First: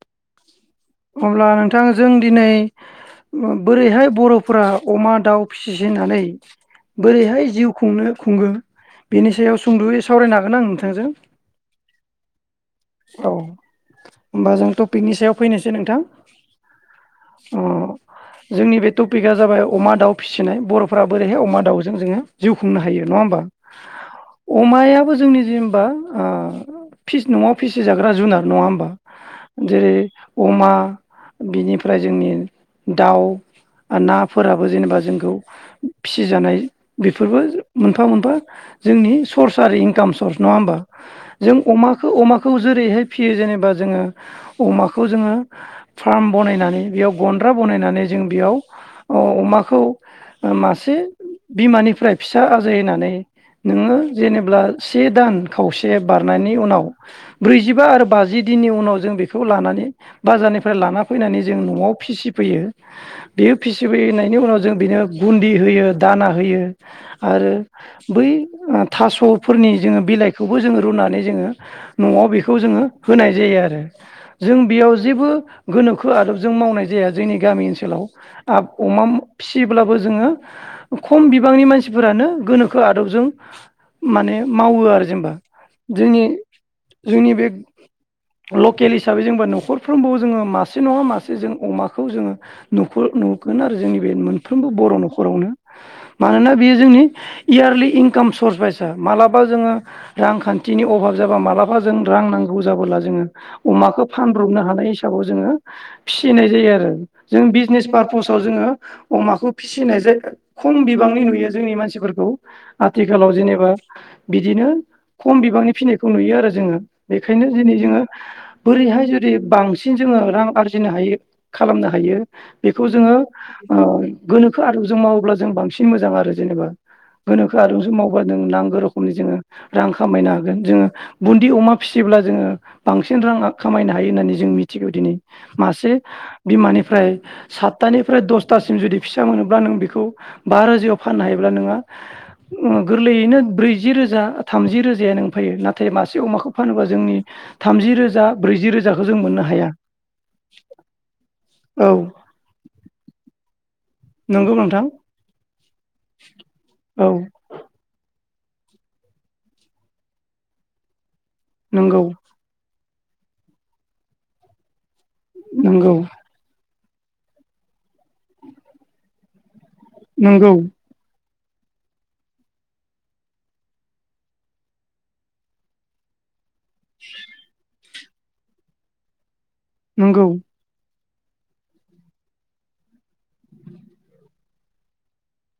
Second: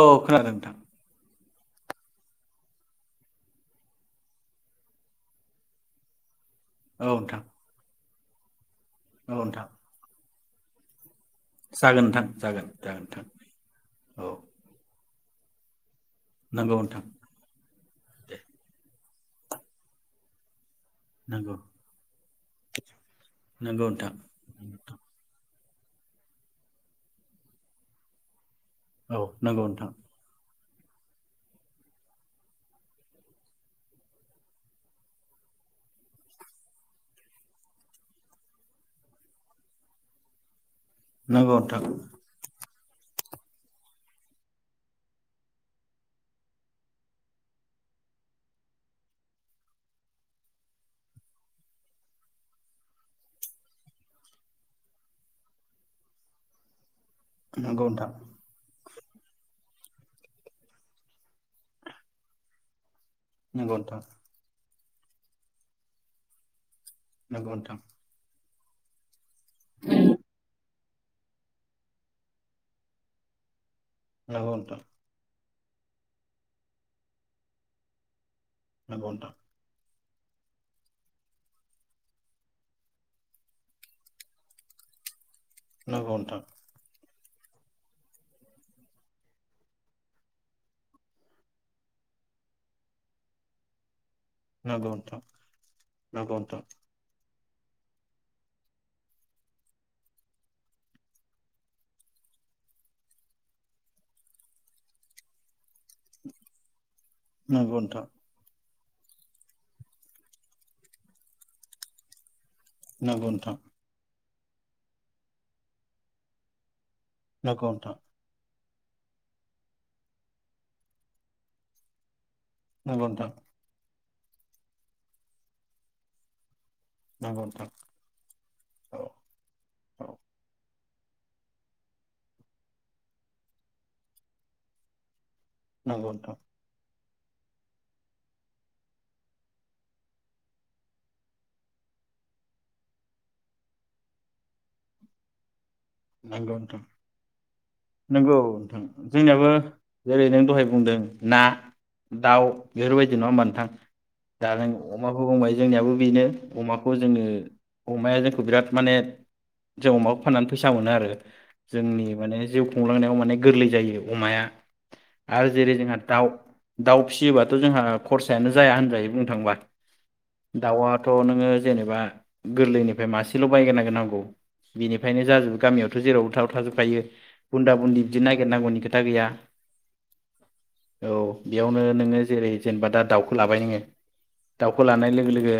औ खोनादों नोंथां। अब्ला नोंथां जों दिनै बोरैहाय बरफोरा अमा दाउ फिसिनानै औ नोंथां बोरैहाय जिउ खुंनो खुंगो औ बेनि सायाव सुंदयै सावरायनो हा गोन आं नोंथांजों जागोन नोंथां जागोन जागोन नोंथां। औ औ फैनो सै नोंथां अ जोंनि बे टपिकआ जाबाय अमा दाउ फिसिनाय बर फोरा बोरैहाय अमा जागोन दाउजों जोङो जिउ खुंनो हायो। नङा होमबा जागोन नोंथां अमायाबो जोंनि जि बा आ फिस नङा फिसि जाग्रा जुनार नङा होम औ नोंगौ ओनथां अमा बिनिफ्राय जोंनि दाउ नाफोराबो जेनेबा जोंखौ फिसिजानाय बेफोरबो मोनफा मोनफा जोंनि सर्स आरो इनकाम सर्स नङा होमबा? जों नंगौ अमाखो-अमाखौ। जेरैहाय फियो जेनेबा जोङो अमा खौ जोङो फार्म बनायनानै बेयाव गन्द्रा बनायनानै जों बेयाव अमाखौ मासे बिमानिफ्राय फिसा आजायनानै नोङो जेनेब्ला से दान खावसे बारनायनि उनाव। ब्रैजिबा नंगौ नोंथां औ नंगौ आरो नोंथां बाजि दिननि उनाव। जों बेखौ लानानै। बाजारनिफ्राय लाना फैनानै जों न'आव फिसिफैयो। बेयो नंगौ नोंथां फिसिनायनि उनाव जों। बिनो गुन्दि होयो दाना होयो। नंगौ आरो नोंथां बै। आ थास'फोरनि जोङो बिलाइखौबो जोङो रुनानै जोङो न'आव बेखौ जोङो होनाय जायो आरो। नोंगौ जों ओनथां। बेयाव जेबो गोनोखो आदबजों मावनाय जाया जोंनि गामि ओनसोलाव। आब नंगौ अमाम नोंथां फियोब्लाबो। जोङो खम बिबांनि मानसिफोरानो गोनोखो आदबजों माने मावो आरो जेनेबा। नोंगौ जोंनि ओनथां। जोंनि बे लकेल हिसाबै जोंबा न खरफ्रोमबो जोङो मासे नङा मासे जों अमाखौ जोङो नुखो नुगोन आरो जोंनि। बे मोनफ्रोमबो नंगौ बर' नोंथां न'खरावनो नंगौ मानोना नोंथां बेयो जोंनि। इयारलि इनकाम सर्स बायसा मालाबा जोङो रांखान्थिनि अभाब जाबा मालाबा जों रां नांगौ जाबोला जोङो अमाखौ फान ब्रबनो हानाय हिसाबाव जोङो फिसिनाय जायो आरो। जों नंगौ बिजनेस नोंथां फार्पसाव जोङो। अमाखौ फिसिनाय जायगा खम बिबांनि नुयो जोंनि मानसिफोरखौ। नंगौ आथिखालाव नोंथां जेनेबा। बिदिनो खम बिबांनि फिनायखौ नुयो आरो जोङो। बेखायनो नंगौ दिनै जोङो। बोरै हाय जु दि बांसिन जोङो रां आरजिनो हायो खालामनो हायो। बेखौ जोङो नोंथां ओ। गोनोखो आदबजों मावोब्ला जों बांसिन मोजां आरो जेनेबा। नंगौ नोंथां नंगौ नोंथां नंगौ नोंथां नंगौ गोनोखो नोंथां आदबजों मावबा जों नांगौ औ रोखोमनि जोङो रां औ खामायनो हागोन जोङो। बुन्दि अमा फिसियोब्ला जोङो बांसिन रां आ खामायनो हा हायो होननानै जों मिथिगौ दिनै मासे नंगौ नोंथां बिमानिफ्राय सातथानिफ्राय दसथासिम जुदि फिसा मोनोब्ला नों बेखौ बा रोजायाव फाननो हायोब्ला नोंहा ओ गोरलैयैनो ब्रैजि रोजा थामजि रोजाया नो फैयो नाथाय नाथाय मासे अमाखौ नंगौ नोंथां फानोबा जोंनि थामजि रोजा नंगौ ब्रैजि नोंथां रोजा जोंनियाबो जेरै नों दहाय बुंदों ना औ दाउ बेफोरबायदि न मोनथां। दा नंगौ जों नोंथां अमाखौ बुंबाय। जोंनियाबो बेनो अमाखौ औ जोङो अमाया जोंनि बिराद माने जों अमाखौ फाननानै फैसा मोनो आरो। नंगौ जोंनि माने जिउ खुंलांनायाव माने गोरलै जायो अमाया। आरो जेरै जोंहा नंगौ दाउ दाउ फिसियोबाथ' जोंहा खरसायानो जाया होनजायो बुंनो थाङोब्ला। नंगौ दाउआथ' नों। जेनेबा गोरलैनिफ्राय मासेल' बायग्रोनांगौ नांगौ बेनिफायनो। जाजोब गामियावथ' जेराव थाव थाजोब। थायो बुन्दा बुन्दि बिदि नागिरनांगौनि खोथा गैया नोंगौ। औ बेयावनो नोङो जेरै जेनेबा दा दाउखौ लाबाय नोङो दाउखौ लानाय लोगो लोगो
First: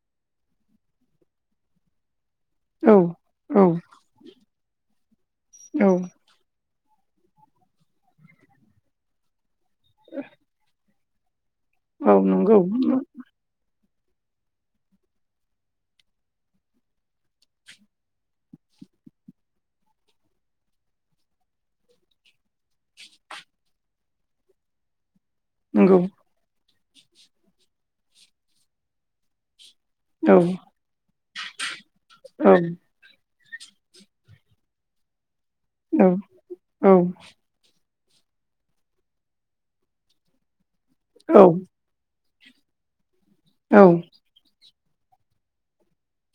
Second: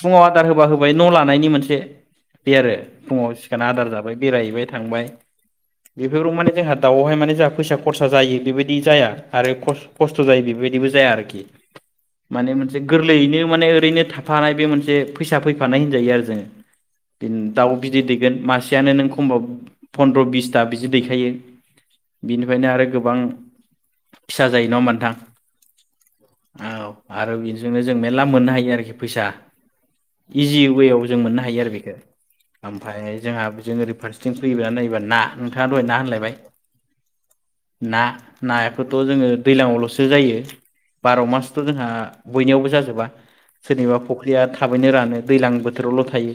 फुङाव आदार होबा होबाय न' लानायनि मोनसे। बे आरो औ फुङाव औ सिखारना आदार बेरायहैबाय थांबाय। औ बेफोराव माने जोंहाथ। दाउवहाय माने जोंहा फैसा खरसा जायो बेबायदि जाया आरो ख खस्थ' जायो बेबायदिबो जाया आरोखि औ माने नंगौ मोनसे गोरलैयैनो माने ओरैनो थाफानाय बे मोनसे फैसा फैफानाय होनजायो आरो जों दाउ बिदै दैगोन म फिसायानो नों खमबाबो फनन्द्र' बिसथा बिदि दैखायो बिनिफ्रायनो आरो गोबां फिसा जायो नङा होमबा नोंथां। नंगौ। औ आरो बेदिजोंनो जों मेर्ला मोननो हायो आरोखि फैसा औ इजि वेयाव जों मोननो हायो आरो बेखौ औ ओमफ्राय जोंहा बे जों ओरै फारसेथि फैना नायोबा ना नोंथाङा दहाय ना औ होनलायबाय। औ ना नायाखौथ' जोङो दैज्लाङावल'सो जायो। बार' औ मासथ' जोंहा बयनियावबो जाजोबा। सोरनिबा औ फख्रिया था थाबैनो रानो दैज्लां बोथोरावल' थायो।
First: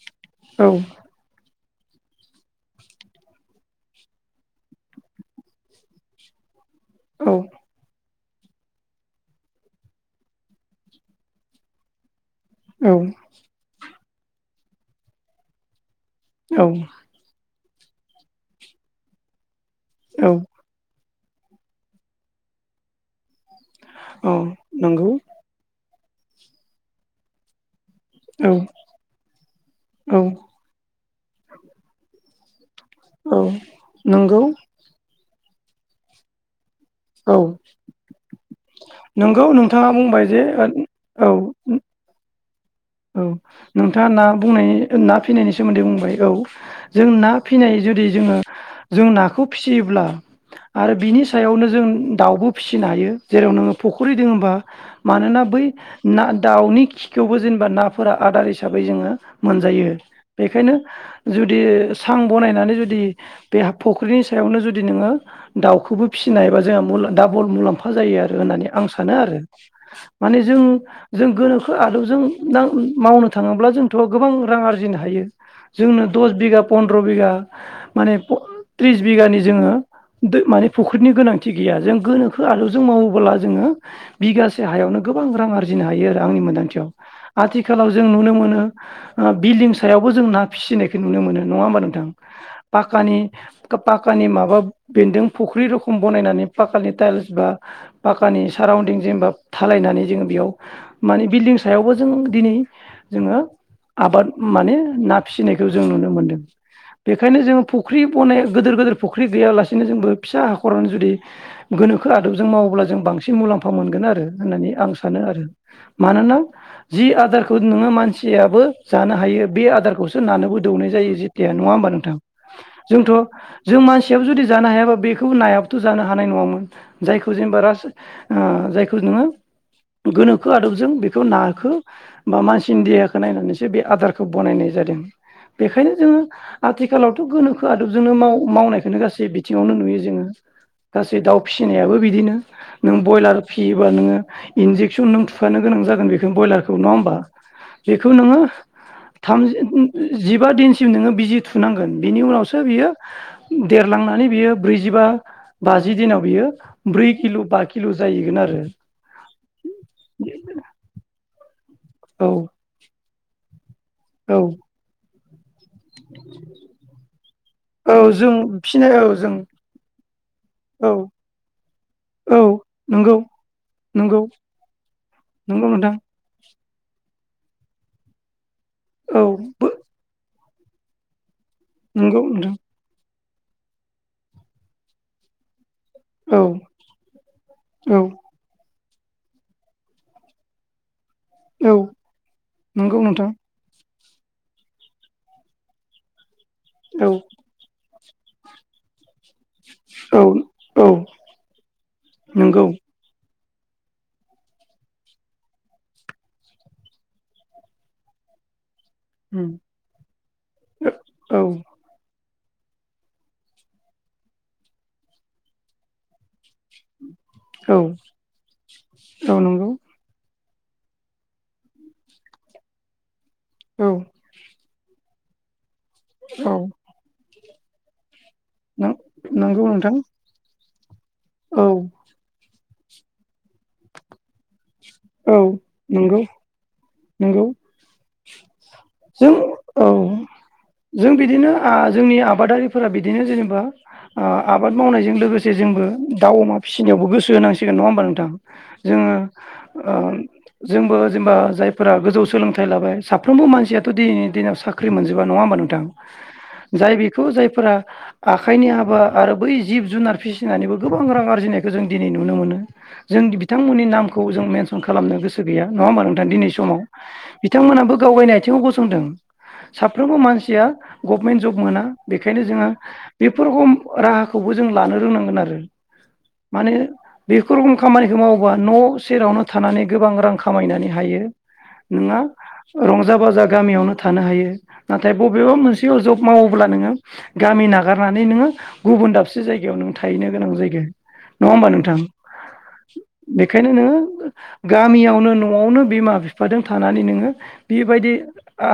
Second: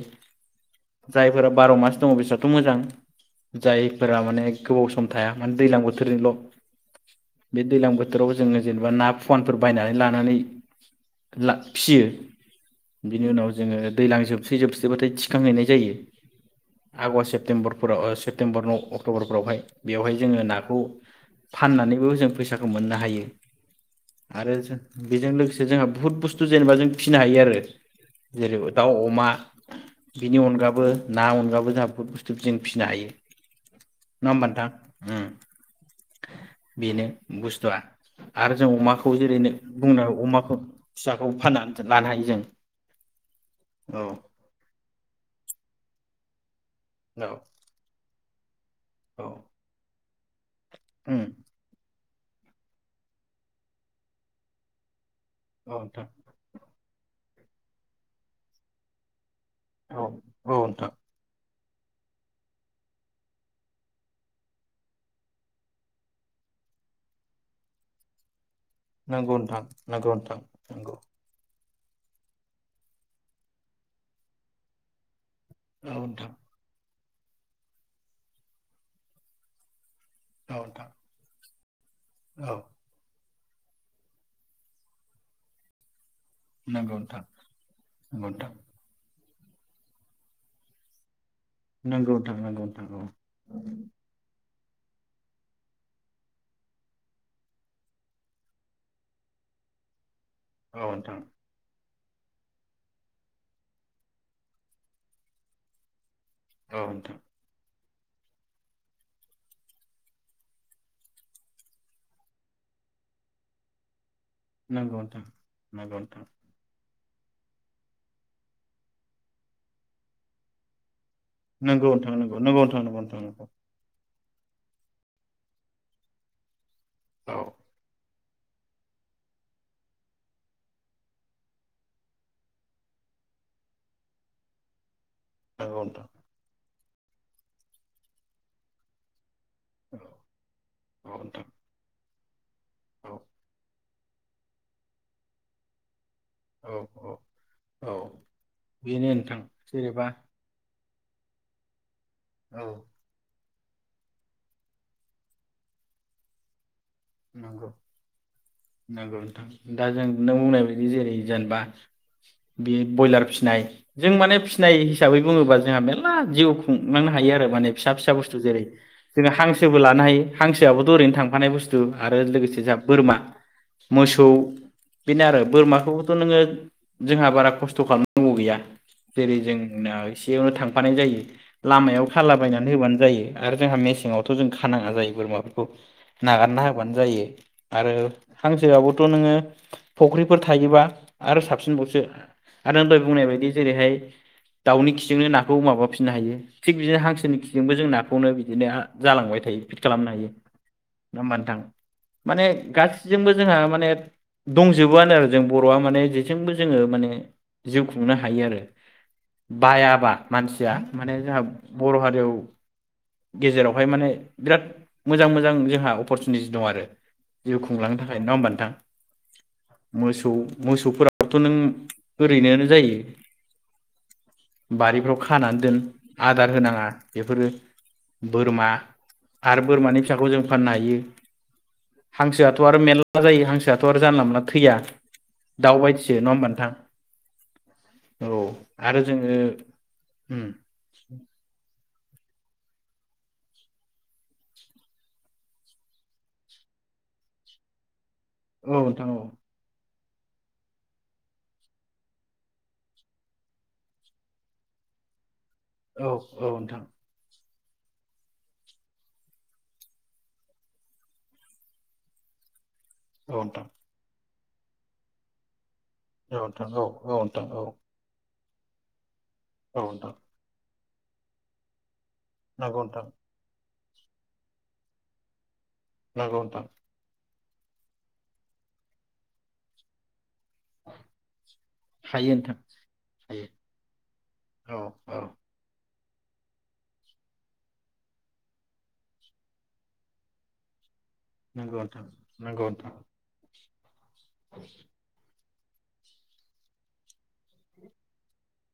जायफोर बार' मास दङ बेसोरथ' मोजां जायफोरा माने गोबाव सम थाया माने दैज्लां बोथोरनिल' बे दैलां बो थोराव जोङो जेनेबा ना फुवानफोर बायनानै लानानै ला फियो। औ बिनि उनाव जोङो दैज्लां जोबसै जोबसै बाथाय थिखांहैनाय जायो। आगष्ट, सेप्तम्बर फोराव ओ सेप्तम्बर नाव अक्ट'बरफोरावहाय बेवहाय औ जोङो नाखौ फाननानैबो जों फैसाखौ मोननो हायो। आरो जों नंगौ बेजों लोगोसे जोङो बुहुत बुस्थु जेनेबा जों फिनो हायो आरो औ जेरै दाउ, अमा औ बिनि औ अनगाबो ना बहुद बुस्थु फिन फिसिनो हायो नङा नंगौ होमबा नोंथां ओं। बेनो औ बुस्थुआ आरो जों अमाखौ जेरै नंगौ नो नोंथाङा बुंनो बुंबाय जे अमाखौ फिसाखौ औ फाननानै लानो हायो जों। औ औ नोंथाङा ना बुंनायनि ना फिनायनि सोमोन्दै बुंबाय औ। जों ना फिनाय जुदि जोङो [inaudible] जों औ नाखौ फियोब्ला आरो उम बिनि सायावनो जों दाउबो फिसिनो हायो जेराव नोङो फख्रि दोङबा मानोना बै औ नोंथां ना दाउनि खि खौवबो जों नाफोरा आदार हिसाबै जोङो मोनजायो औ औ बेखायनो नोंथां जुद जुदि सां बनायनानै जुदि, बे फुख्रिनि सायावनो जुदि नोङो दाउखौबो फिसिनो हायोबा जोंहा मु डाबल मुलाम्फा जायो आरो दानिया। आं सानो नंगौ आरो नोंथां नंगौ नोंथां माने जों नंगौ जों गोनो आलुजों ना मावनो थाङोब्ला जोंथ' गोबां रां आरजिनो हायो। औ जोंनो नोंथां दस बिघा फन्द्र सथ्र' बिगा माने फ त्रिस बिगानि जोङो। दो औ माने नोंथां फुख्रिनि गोनांथि। थि गैया जों गोनोखो औ आदबजों मावोब्ला। जोङो बिगासे हायावनो गोबां रां आरजिनो हायो आरो। आंनि मोनदांथियाव। नंगौ नोंथां आथिखालाव जों नंगौ नुनो मोनो। आ बिल्डिं सायावबो जों ना फिसिनायखौ नुनो मोनो। नङा होमबा नोंथां? नंगौ नोंथां नंगौ नोंथां पाकानि औ पाकानि माबा बेन्दों फुख्रि रोखम बानायनानै पााखानि टाइल्स बा, पाकाानि साराउन्दिं जेनेबा थालायनानै जोङो बेयाव औ नोंथां मानि बिल्डं सायावबो जों दिनै जोङो आबाद माने ना फिसिनायखौ जों नुनो मोनदों। औ नोंथां बेखायनो जोङो फुख्रि बनाय गोदोर गोदोर फुख्रि गैयालासेनो जोंबो फिसा हाखरानो जुदि, गोनोखो आदबजों मावोब्ला जों बांसिन मुलाम्फा मोनगोन आरो। होननानै आं नंगौ सानो। नोंथां आरो नंगौ मानोना? जि आदारखौ नोङो मानसियाबो जानो हायो बे आदारखौसो नानोबो दौनाय जायो। जि दे नङा होमबा नोंथां नंगौ नंगौ नोंथां नंगौ जोंथ'। नोंथां नंगौ जों मानसि फिसायाव जुदि जानो हायाबा बेखौ नायाबोथ' जानो हानाय नङामोन। जायखौ औ जेनेबा राज ओ जायखौ नोङो गोनोखो आदबजों बेखौ नाखो। बा मानसिनि देहाखौ नायनानैसो बे आदारखौ बनायनाय जादों। नंगौ बेखायनो नोंथां जोङो। आथिखालावथ' गोनोखो आदबजोंनो माव मावनायखोनो गासै बि थिङावनो नुयो औ जोङो औ गासै दाउ नोंथां फिसिनायाबो बिद नों औ ब्रयलार फियो बा नोङो इनजेकसन नों थुफानो गोनां जागोन बेखौनो ब्रइलार औ नङा होनबा औ बेखौ नोङो। बेनो नोंथां थामजि ओ जेनेबा जिबा दिनसो सिम नोङो बिजि थुनांगोन बिनि उनावसो औ बियो देरलांनानै बियो ब्रैजिबा बाजि दिनाव बियो ब्रै किल' बा नंगौ किल' जाहैगोन आरो नोंगौ नोंथां दा जों नों बुंनाय बायदि जेरै जेनबा औ बे बयलार फिनाय जों माने औ फिनाय हिसाबै बुंङोबाज जोंहा मेर्ला जिउ खुंलांनो हायो आरो माने फिसा औ फिसा जों बुस्थु जेरै फिनाय औ जोङो जों हांसोबो लानो हायो हांसोआबो औ ओरैनो थांफानाय बुस्थ थु आरो औ लोगोसे जोहा बोरमा नंगौ नंगौ मोसौ बेनो आरो नंगौ नोंथां बोरमाखौबोथ' नोङो जोंहा बारा खस्थ' खालामनांगौ गैया औ जेरै जोंनास बेयावनो थांफानाय जायो। लामायाव नंगौ नोंथां थालाबायनानै होबानो जायो। आरो जोंहा मेसेंआवथ' जों खानाङा जायो बोरमाफोरखौ। नागा औ ना होबानो जायो आरो औ हांसोआबथ थ' नोङो फख्रिफोर थायोबा आरो औ साबसिनबावसो आरो [unintelligible] दहाय नंगौ बुंनाय नोंथां बायदि जेरैहाय दाउनि खिजोंनो नाखौ माबाफिनो हायो। थिग बिदि औ हांसोनि खिजोंबो जोंना खौनो बिदिनो हा जालांबाय थायो। [unintelligible] पिट खालामनो औ हायो। औ [unintelligible] मबा नोंथां माने नंगौ गासिजोंबो जोंहा माने दंजोबोआनो आरो जों बर'आ माने जेजोंबो जोङो माने जिउ खुंनो हायो आरो औ बायाबा मानसिया माने जोंहा औ बर' हारियाव गेजेरावहाय माने बिराद मोजां मोजां जोंहा अपरसुनिटि दं आरो जिउ खुंलांनो औ थाखाय नङा होमबा नोंथां? नंगौ मोसौ मोसौफोराबोथ' नों ओरैनोनो जायो औ बारिफ्राव खानानै दोन आदार औ होनाङा बेफोरो बोरमा आरो नंगौ नोंथां बोरमानि फिसाखौ जों फाननो हायो औ हांसो आथ' थ' आरो मेरला जायो हां थ' आरो जानला मोनला थैया औ दाउ बायदिसो नंगौ नङा होमबा नोंथां नंगौ औ आरो जोङो जों औ ओम जों बिदिनो आ जोंनि आबादारिफोरा बिदिनो जेनेबा ओ आबाद मावनायजों लोगोसे जोंबो दाउ अमा फिसिनायावबो गोसो होनांसिगोन नङा होमबा नोंथां औ नोंथां जोङो औ ओ जोंबो जेनेबा जायफोरा गोजौ सोलोंथाइ लाबाय साफ्रोमबो मानसियाथ' दिनैनि दिनाव साख्रि मोनजोबा नङा होमबा नों थां औ औ नोंथां जाय बिखौ जाय फोरा आखाइनि हाबा आरो बै जिब जुनार फिसिनानैबो गोबां रां आरजिनायखौ जों दिनै नुनो मोनो जों औ नोंथां बिथांमोननि नामखौ खौ जों मेनसन खालामनो गोसो गैया नङा होमबा नोंथां औ दिनै समाव औ औ नोंथां औ बिथांमोनाबो गाव बायनाय आथिङाव गसंदों औ नोंथां साफ्रोमबो मानसिया गभमेन्ट जब मोना बेखायनो जोङा नंगौ नोंथां बेफोर हम राहाखौबो जों लानो रोंनांगोन आरो नोंगो नोंथां माने बेफोर खामानिखौ मावोबा न' सेरावनो थानानै गोबां रां खामायनानै हायो नोङा हायो नोंथां रंजा बाजा हायो गामियावनो थानो हायो औ नाथाय औ बबेबा मोनस पियुर जब मावोब्ला नोङो गामि नागारनानै नोङो गुबुन दाबसे जायगायाव नों थाहैनो गोनां जायगो नोंगौ नोथां नोंग [unintelligible] बेखायनो नोङो गामियावनो न' न'आवनो बिमा बिफादों थानानै नोङो बेबायदि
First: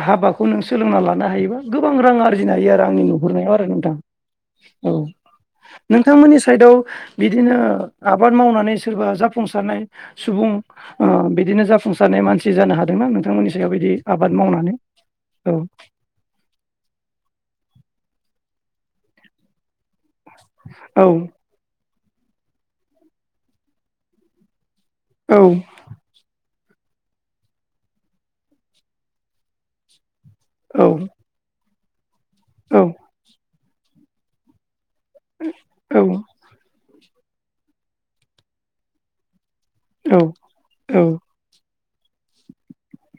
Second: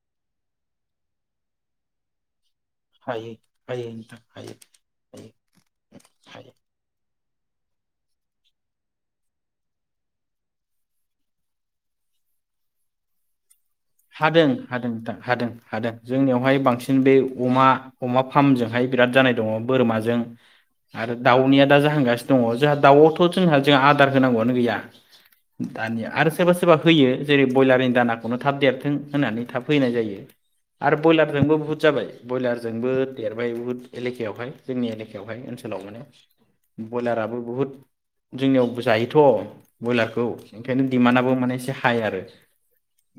हाबाखौ नों सोलोंना लानो हायोबा गोबां रांआर जिनो हायो आरो आंनि हायो नुहुरनायाव आरो हायो नोंथां हायो औ हायो नोंथांमोननि हायो साइदआव बिदिनो आबाद मावनानै सोरबा जाफुंसारनाय सुबुं ओ बिदिनो जाफुंसारनाय मानसि जानो हादोंनां नोंथांमोननि सायाव बिदि आबाद हादों मावनानै हादों नोंथां हादों औ हादों जोंनियावहाय बांसिन बे अमा अमा फार्मजोंहाय बिराद जानाय दङ बोरमाजों औ आरो दाउनिया दा जाहांगासिनो दङ जोंहा दाउआवथ' जोंहा जोङा आदार होनांगौ आनो गैया। औ दानिया आरो सोरबा सोरबा होयो जेरै बयलारनि दानाखौनो थाब देर थों होनानै थाब फैनाय जायो। औ आरो बयलारजोंबो बहुत जाबाय औ बयलारजोंबो देरबाय बुहुद एलेकायावहाय जोंनि एलेकायावहाय ओनसोलाव माने औ बयलारा बो बुहुद जोंनियावबो जायोथ'। औ बयलारखौ ओंखायनो औ दिमानआबो माने एसे हा य आरो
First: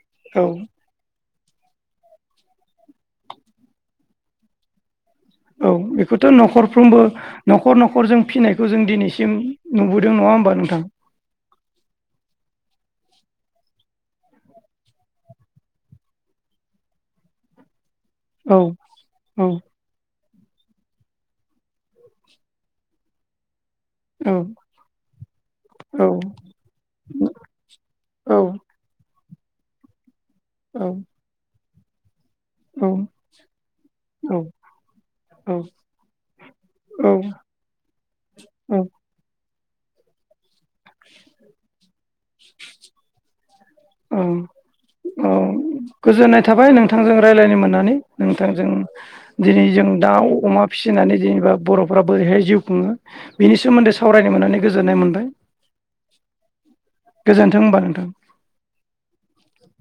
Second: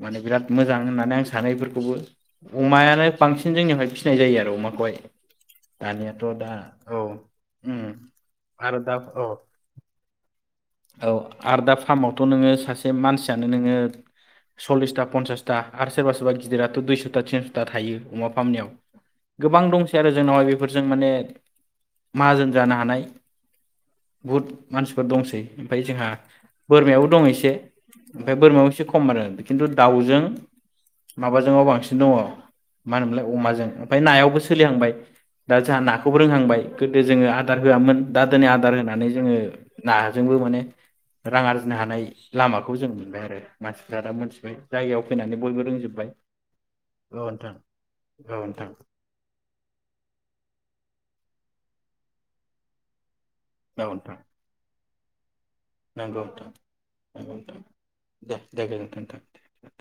मा औ मोजां होननानै आं सा थानायफोरखौबो अमायानो बांसिन जोंनियावहाय फिसिनाय जायो आरो अमाखौहाय। औ दानियाथ' बेखौथ' दा औ न'खरफ्रोमबो न'खर उम न'खर जों फिसिनायखौ आरो जों दा औ दिनैसिम नुबोदों नङा होमबा नोंथां। आरोदा फार्मावथ' नोङो सासे मानसियानो नोङो सल्लिसथा पनसास सथा आरो सोरबा सोरबा गिदिराथ' दुइसथा तिनसथा थायो। अमा औ फामनायाव औ गोबां दंसै आरो जोंनावहाय बेफोरजों माने माहाजोन जानो हानाय औ बुहुद मानसिफोर दंसै ओमफाय औ जोंहा बोरमायावबो दं एसे औ ओमफ्राय बोरमायाव एसे खम आरो खिन्थु दाउजों औ माबाजोङाव बांसि न'वाव औ मा होनोमोनलाय अमाजों ओमफाय नायावबो सोलिहांबाय औ दा जोंहा नाखौबो रोंहांबाय गोदो औ जोङो आदार होआमोन दा दोनै आदार औ होनानै जोङो नाजोंबो माने रां आरजिनो हानाय लामाखौ जों मोनबाय आरो मानसिफ्रा दा मोनथिबाय जायगायाव औ फैनानै बयबो रोंजोब्बाय गोजोननाय थाबाय औ नोंथांजों नोंथां रायलायनो मोननानै औ नोंथांजों नोंथां औ दिनै जों दाउ, अमा फिसिनानै जेने बर'फ्रा बोरैहाय जिउ खुङो। बिनि सोमोन्दै नोंथां सावरायनो मोननानै गोजोननाय मोन [unintelligible] नंगौ नोंथांनंगौ नोंथां देह देह गोजोनथों नोंथां।